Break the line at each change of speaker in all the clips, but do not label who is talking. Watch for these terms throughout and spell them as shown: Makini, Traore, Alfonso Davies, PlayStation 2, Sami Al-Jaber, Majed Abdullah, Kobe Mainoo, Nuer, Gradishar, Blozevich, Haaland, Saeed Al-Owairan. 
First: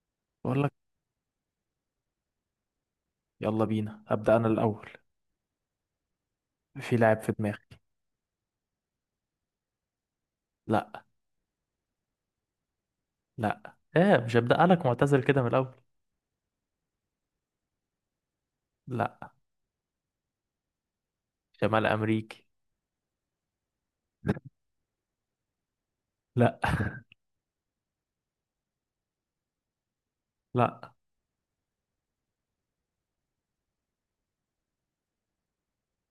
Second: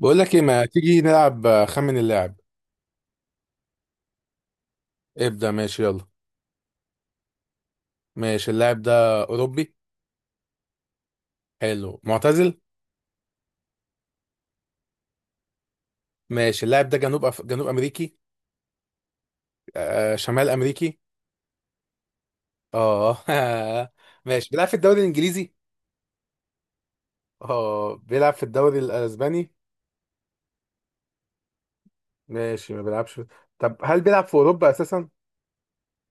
بقول لك ايه
بقول
ما
لك،
تيجي نلعب، خمن اللاعب.
يلا بينا هبدأ انا الاول.
ابدأ، ماشي، يلا.
في لاعب في دماغي.
ماشي، اللاعب ده اوروبي؟
لا.
حلو، معتزل؟
لا ايه؟ مش هبدأ لك معتزل كده من الاول.
ماشي، اللاعب ده جنوب امريكي؟
لا.
شمال امريكي؟
شمال امريكي.
اه ماشي، بيلعب في الدوري الانجليزي؟
لا.
اه بيلعب في الدوري الاسباني؟
لا.
ماشي، ما بيلعبش. طب هل بيلعب في اوروبا اساسا؟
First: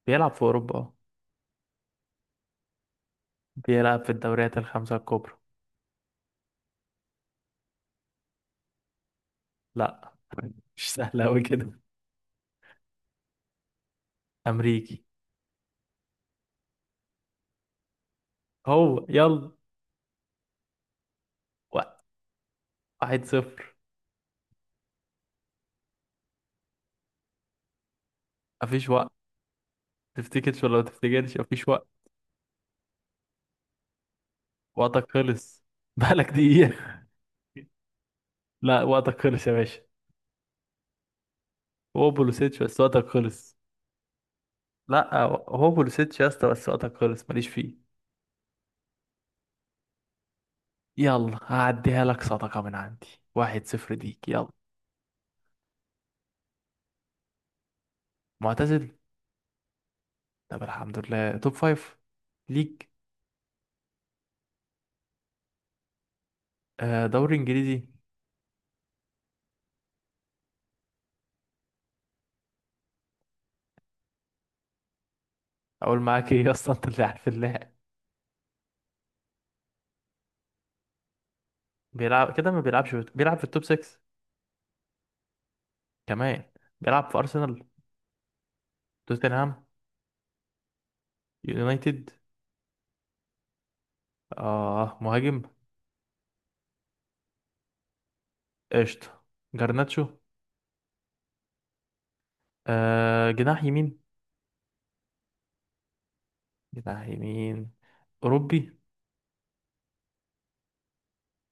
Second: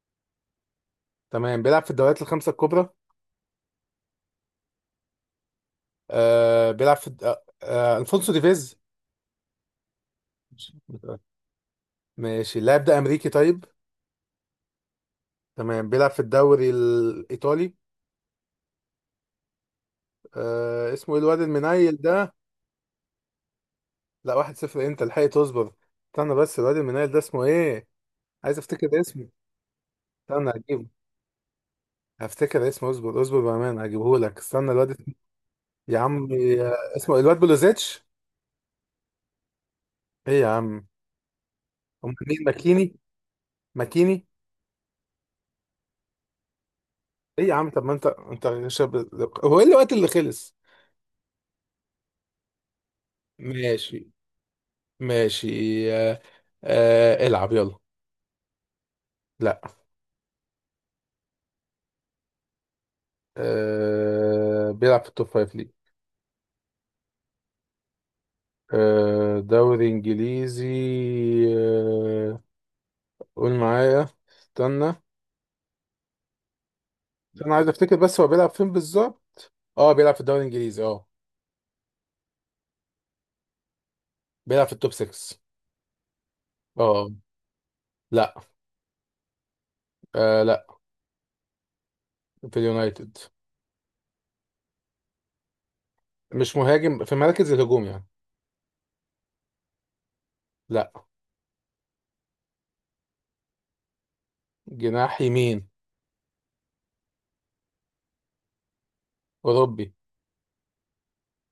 بيلعب في اوروبا، اه.
تمام، بيلعب في الدوريات الخمسة الكبرى.
بيلعب في الدوريات الخمسة الكبرى.
بيلعب في الفونسو ديفيز؟
لا، مش سهل قوي كده.
ماشي، اللاعب ده امريكي طيب؟
امريكي.
تمام، بيلعب في الدوري الايطالي.
هو يلا.
اسمه ايه الواد المنيل
وقت.
ده؟
1-0.
لا 1-0 إيه، انت الحقي تصبر. استنى بس، الواد المنيل ده اسمه ايه؟ عايز
مفيش
افتكر
وقت.
اسمه. استنى
تفتكرش ولا ما
هجيبه.
تفتكرش، مفيش وقت.
هفتكر اسمه، اصبر اصبر بامانه، هجيبه لك، استنى
وقتك خلص.
يا عم،
بقالك دقيقة.
اسمه إيه؟ الواد بلوزيتش.
لا، وقتك خلص يا باشا.
ايه يا عم؟
هو
امال مين،
بولوسيتش بس
ماكيني؟
وقتك خلص.
ماكيني.
لا، هو بولوسيتش يا اسطى بس وقتك خلص،
ايه
ماليش
يا عم، طب ما
فيه.
انت شاب. هو ايه الوقت اللي خلص؟
يلا هعديها لك صدقة من عندي. 1-0
ماشي،
ليك، يلا.
ماشي. آه العب يلا.
معتزل.
لا.
طب الحمد لله، توب فايف ليك.
بيلعب في التوب فايف ليج.
آه، دوري انجليزي.
دوري انجليزي. آه، قول معايا، استنى.
اقول معاك ايه اصلا؟ انت اللي عارف
انا عايز
اللاعب.
افتكر بس هو بيلعب فين بالظبط. اه بيلعب في الدوري الانجليزي
بيلعب كده، ما بيلعبش في... بيلعب في التوب 6
بيلعب في التوب 6.
كمان.
اه.
بيلعب في ارسنال.
لا.
توتنهام.
لا.
يونايتد.
في اليونايتد.
اه، مهاجم.
مش مهاجم، في مراكز الهجوم يعني.
قشطة. جرناتشو.
لا.
آه، جناح يمين.
جناح يمين.
جناح يمين. اوروبي.
اوروبي.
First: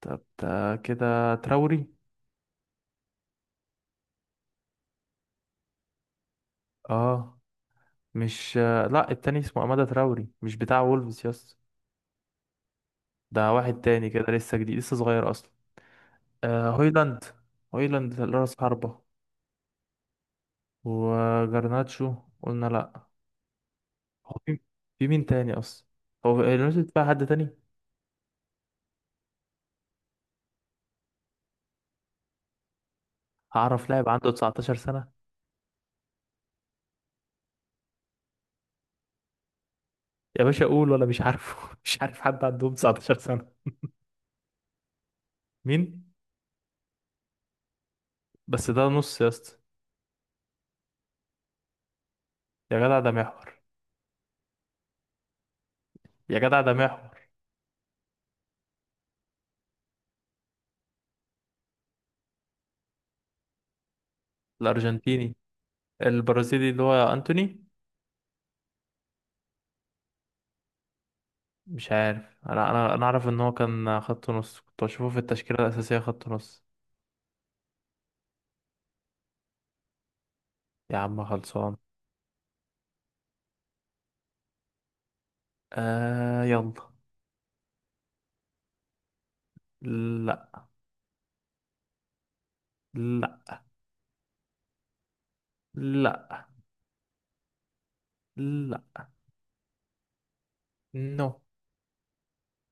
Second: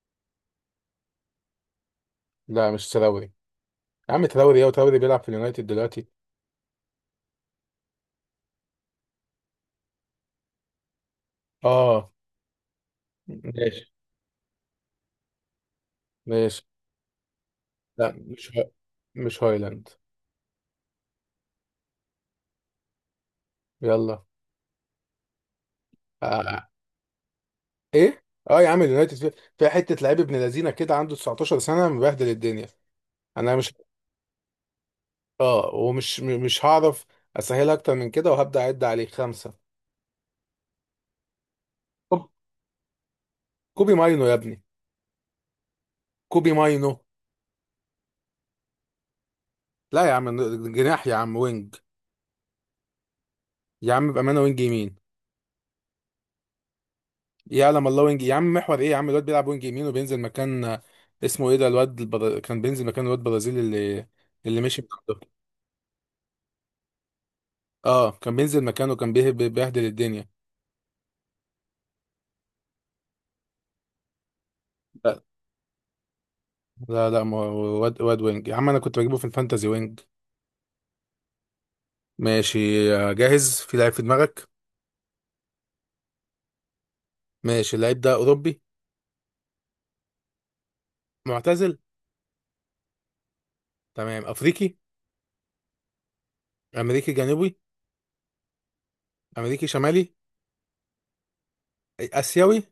طب ده كده تراوري.
لا، مش تراوري. يا عم تراوري ايه، وتراوري بيلعب في اليونايتد دلوقتي.
اه. مش لا، التاني اسمه أمادة تراوري، مش بتاع وولفز. يس،
اه.
ده واحد
ماشي،
تاني كده، لسه جديد لسه صغير أصلا.
ماشي.
آه، هويلاند.
لا
هويلاند رأس حربة.
مش هايلاند.
وجرناتشو، قلنا لا.
يلا.
هو في في مين تاني أصلا؟ هو
آه،
اليونايتد بقى حد تاني؟
ايه. اه يا عم، اليونايتد فيها، فيها حته لعيب ابن لذينه كده عنده 19 سنه مبهدل الدنيا. انا مش
هعرف لاعب عنده 19 سنة؟
اه مش هعرف. اسهلها اكتر من كده وهبدا اعد عليه خمسه.
يا باشا قول ولا مش عارفه. مش عارف
طب
حد عندهم 19 سنة.
كوبي ماينو يا ابني.
مين؟
كوبي ماينو.
بس ده نص يا اسطى.
لا يا عم، جناح يا عم، وينج.
يا جدع ده محور.
يا عم بامانه، وينج يمين.
يا جدع ده محور.
يعلم الله وينج، يا عم محور ايه يا عم، الواد بيلعب وينج يمين وبينزل مكان، اسمه ايه ده، كان بينزل مكان الواد البرازيلي اللي مشي من عنده.
الأرجنتيني. البرازيلي اللي هو أنتوني.
اه كان بينزل مكانه، كان بيبهدل الدنيا.
مش عارف، انا اعرف ان هو كان خط نص، كنت بشوفه في التشكيله الاساسيه خط نص.
لا لا، ما هو واد واد وينج يا عم، انا كنت بجيبه في الفانتازي وينج.
يا عم خلصان.
ماشي. جاهز؟ في لعيب في دماغك.
آه يلا.
ماشي، اللعيب ده اوروبي؟
لا.
معتزل؟
لا.
تمام، افريقي؟
لا.
امريكي جنوبي؟
لا.
امريكي شمالي؟
نو.
اسيوي؟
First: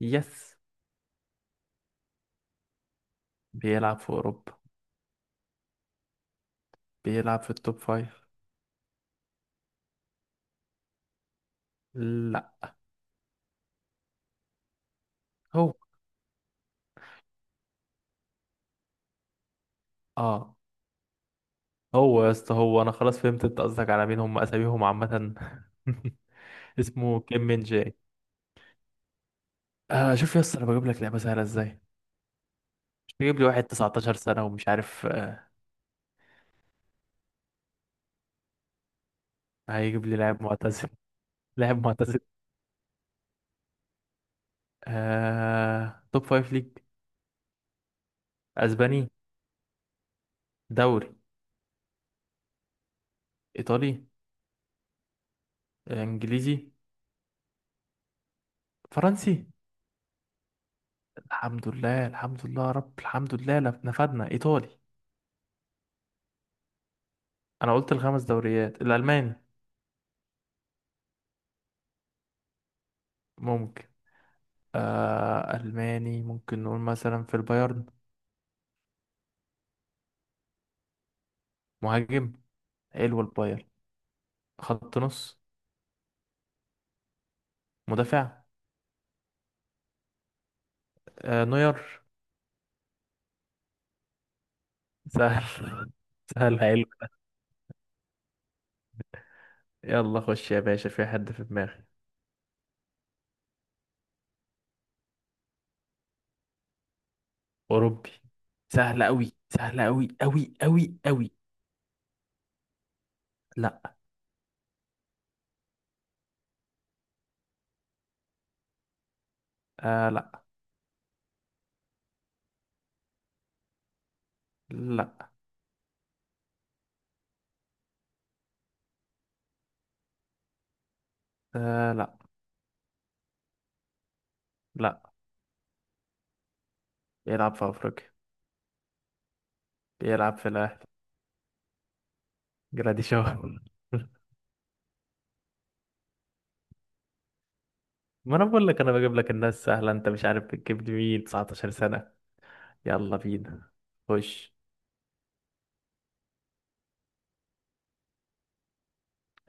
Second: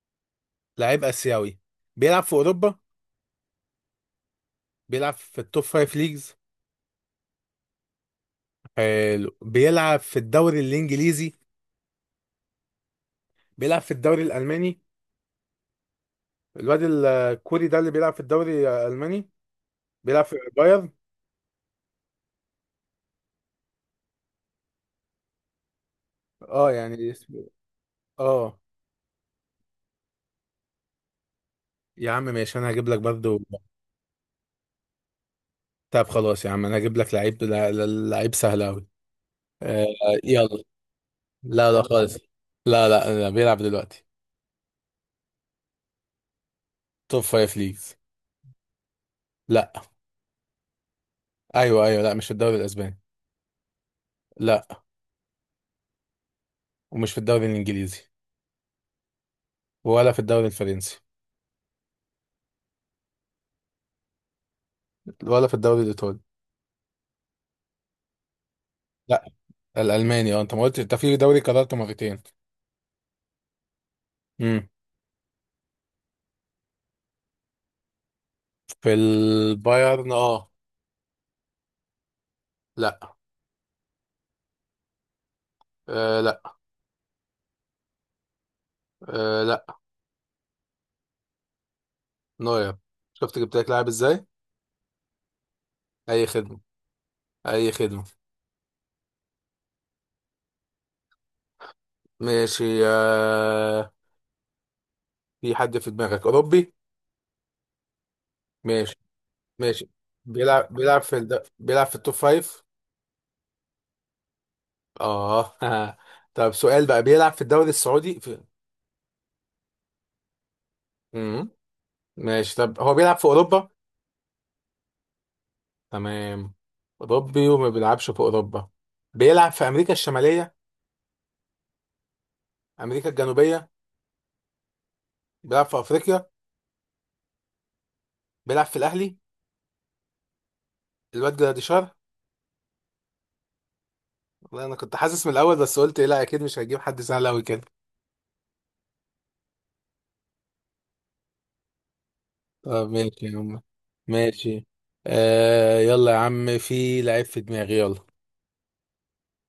يس.
لعيب اسيوي. بيلعب في اوروبا.
بيلعب في اوروبا.
بيلعب في التوب فايف ليجز.
بيلعب في التوب فايف.
حلو، بيلعب في الدوري الانجليزي؟
لا.
بيلعب في الدوري الالماني.
هو
الواد الكوري ده اللي بيلعب في الدوري الالماني. بيلعب في
اه
بايرن.
هو يا اسطى، هو انا خلاص فهمت انت قصدك على مين، هم اساميهم عامه.
اه. يعني
اسمه كيم من جاي.
اه
آه، شوف يا اسطى انا بجيب لك لعبه سهله ازاي،
يا عم ماشي، انا هجيب لك
مش
برضو.
بجيب لي واحد 19 سنه ومش عارف.
طب خلاص يا عم، انا هجيب لك لعيب، لعيب سهل قوي. آه
هيجيب لي لاعب
يلا.
معتزل.
لا لا،
لاعب
خالص.
معتزل.
لا لا لا، بيلعب دلوقتي.
توب فايف ليج.
توب فايف ليجز.
اسباني.
لا.
دوري.
ايوه ايوه، لا مش في الدوري الاسباني.
ايطالي.
لا.
آه، انجليزي.
ومش في الدوري الانجليزي.
فرنسي.
ولا في الدوري الفرنسي.
الحمد لله الحمد لله يا رب الحمد لله، نفدنا ايطالي.
ولا في الدوري الايطالي.
انا قلت الخمس دوريات.
لا،
الالماني،
الالماني. اه انت ما قلتش، انت في دوري قررته مرتين.
ممكن.
امم.
الماني، ممكن نقول مثلا في البايرن.
في البايرن
مهاجم.
لا.
حلو البايرن. خط نص.
لا.
مدافع.
لا.
نوير.
نوير. شفت جبت لك لاعب ازاي.
سهل.
اي خدمه،
سهل، حلو.
اي خدمه.
يلا خش يا باشا، في حد في دماغي.
ماشي. في حد في دماغك اوروبي.
اوروبي.
ماشي.
سهل قوي سهل
ماشي.
قوي قوي قوي قوي.
بيلعب في التوب فايف.
لا.
اه طب سؤال بقى، بيلعب في الدوري السعودي
آه لا.
مم. ماشي، طب هو بيلعب في اوروبا؟
لا
تمام. اوروبي وما بيلعبش في اوروبا. بيلعب في امريكا الشماليه؟
آه لا.
امريكا الجنوبيه؟
لا.
بيلعب في افريقيا؟
بيلعب في أفريقيا.
بيلعب في الاهلي؟
بيلعب في الأهلي.
الواد جراديشار.
جراديشار.
والله انا كنت حاسس من الاول، بس قلت إيه، لا اكيد مش هجيب حد سهل قوي كده.
ما أنا بقول لك أنا بجيب لك الناس سهلة، أنت مش عارف بتجيب لي مين 19 سنة.
طب
يلا
ماشي يا عم.
بينا. خش.
ماشي. يلا يا عم، في لعيب في دماغي يلا.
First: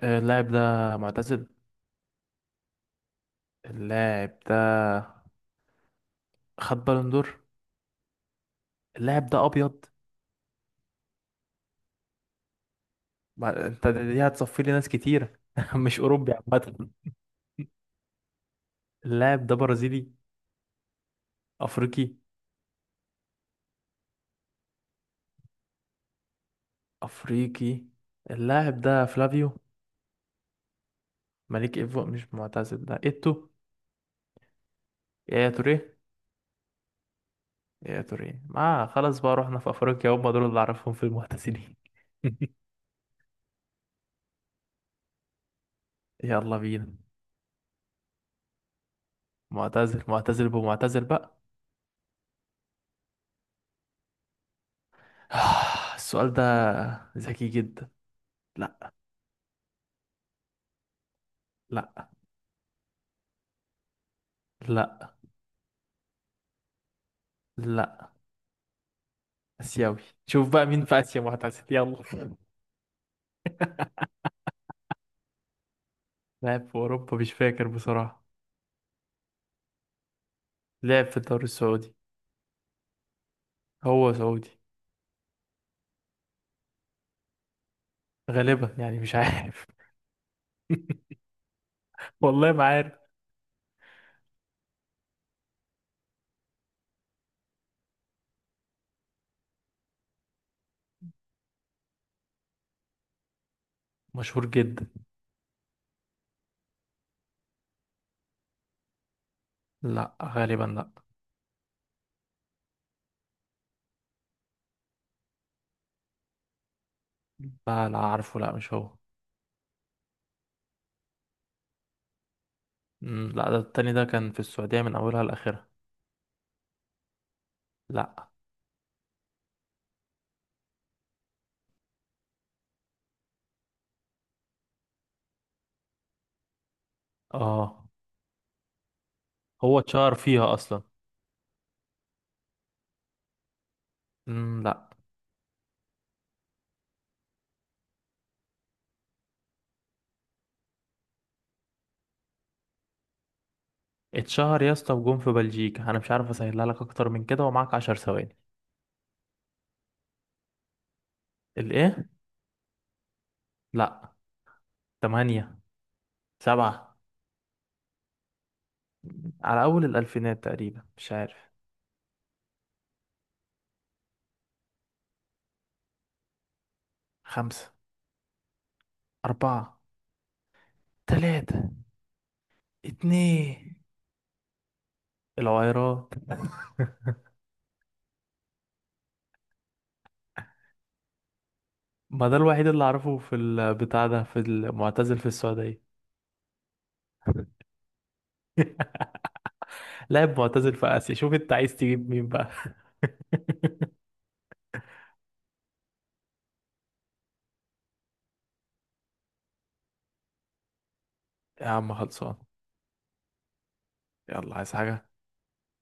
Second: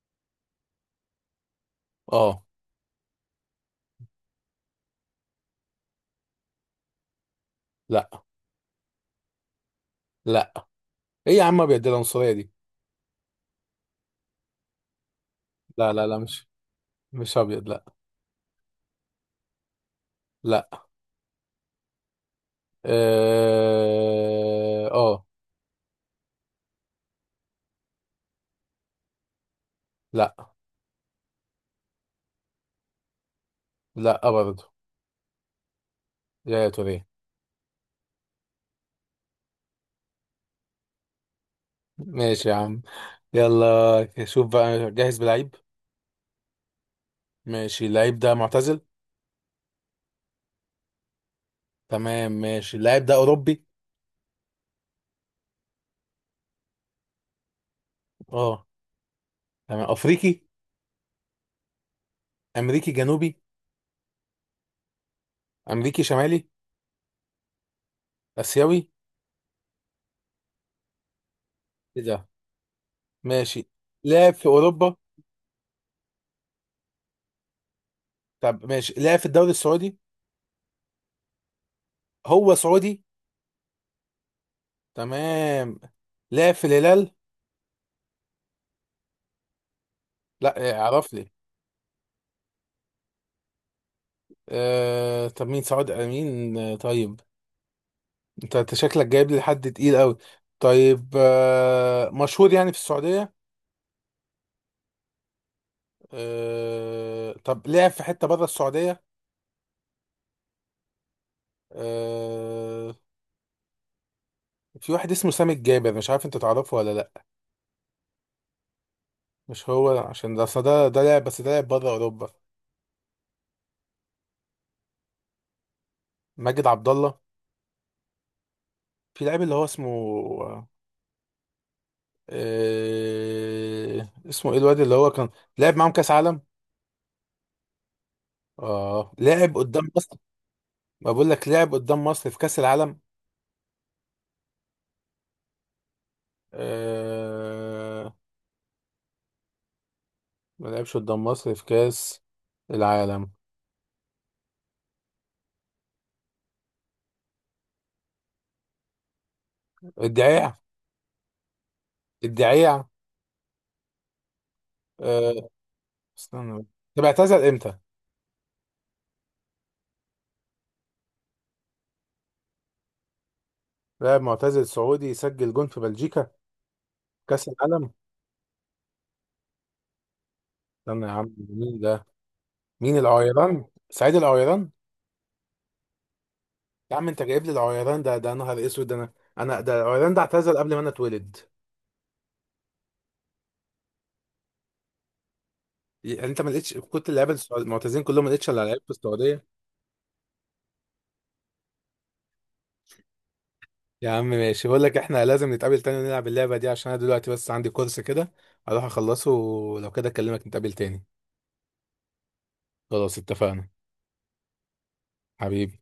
آه، اللاعب ده معتزل.
اه.
اللاعب ده خد بالون دور.
لا.
اللاعب ده أبيض.
لا. ايه يا عم، ابيض دي، العنصريه دي.
ما أنت دي هتصفي لي ناس كتيرة،
لا
مش
لا لا،
أوروبي عامة.
مش ابيض لا.
اللاعب ده برازيلي.
لا.
أفريقي.
اه.
أفريقي. اللاعب ده فلافيو.
لا.
مليك إيفو، مش معتزل ده إيتو.
لا برضه.
يا توريه.
يا توريه.
يا تري، ما خلاص بقى، رحنا في افريقيا هم دول اللي اعرفهم في المعتزلين.
ماشي يا عم. يلا شوف بقى، جاهز بلعيب.
يلا بينا.
ماشي، اللعيب ده معتزل؟
معتزل، معتزل بمعتزل بقى.
تمام، ماشي، اللعيب ده اوروبي؟
السؤال ده ذكي جدا.
اه.
لا.
تمام، افريقي؟
لا.
امريكي جنوبي؟
لا.
امريكي شمالي؟
لا.
اسيوي؟
اسيوي. شوف بقى مين في اسيا معتزل،
ايه
يلا.
ده. ماشي. لعب في اوروبا؟
لعب في اوروبا مش فاكر بصراحة.
طب ماشي، لعب في الدوري السعودي؟
لعب في الدوري السعودي.
هو سعودي؟
هو سعودي.
تمام. لعب في الهلال؟
غالبا يعني مش عارف.
لا، اعرف لي.
والله ما عارف.
طب مين، سعاد امين؟ طيب، أنت شكلك جايب لي حد تقيل قوي. طيب، مشهور يعني في السعوديه؟
مشهور جدا.
طب لعب في حته بره السعوديه؟
لا غالبا لا.
آه، في واحد اسمه سامي الجابر، مش عارف انت تعرفه ولا لا؟
لا لا عارفه، لا مش هو.
مش هو عشان ده أصل ده لاعب، بس ده لاعب بره اوروبا.
لا، ده التاني ده كان في السعودية من اولها لاخرها.
ماجد عبد الله.
لا.
في لاعب اللي هو اسمه. اسمه ايه الواد اللي هو كان لعب معاهم كاس عالم؟
اه
اه لعب
هو
قدام
اتشهر
مصر.
فيها اصلا.
ما بقول لك لعب قدام مصر في كاس العالم.
لا.
آه ما لعبش قدام مصر في كأس العالم؟
اتشهر يا اسطى، وجون في بلجيكا، انا مش عارف اسهلها لك اكتر من كده، ومعاك 10 ثواني.
الدعيع.
الايه؟
الدعيع.
لا.
آه
تمانية.
استنى.
سبعة.
طب اعتزل امتى؟
على اول الالفينات تقريبا، مش عارف.
لاعب معتزل سعودي يسجل جون في بلجيكا في كأس
خمسة.
العالم.
اربعة.
استنى يا عم،
تلاتة.
مين ده؟ مين، العويران؟
اتنين.
سعيد العويران؟
العويرات.
يا عم انت جايب لي العويران ده؟ ده نهار اسود ده، انا ده العويران ده اعتزل قبل ما انا اتولد.
ما ده الوحيد اللي اعرفه في البتاع ده، في المعتزل في السعودية.
يعني انت ما لقيتش، كنت اللعيبه المعتزلين كلهم ما لقيتش الا لعيب في السعوديه.
لاعب معتزل في اسيا، شوف انت عايز تجيب مين بقى.
يا عم ماشي، بقول لك احنا لازم نتقابل تاني ونلعب اللعبة دي، عشان انا دلوقتي بس عندي كورس كده. هروح اخلصه، ولو كده اكلمك نتقابل تاني.
يا عم خلصان.
خلاص، اتفقنا.
يلا، عايز حاجة؟
حبيبي.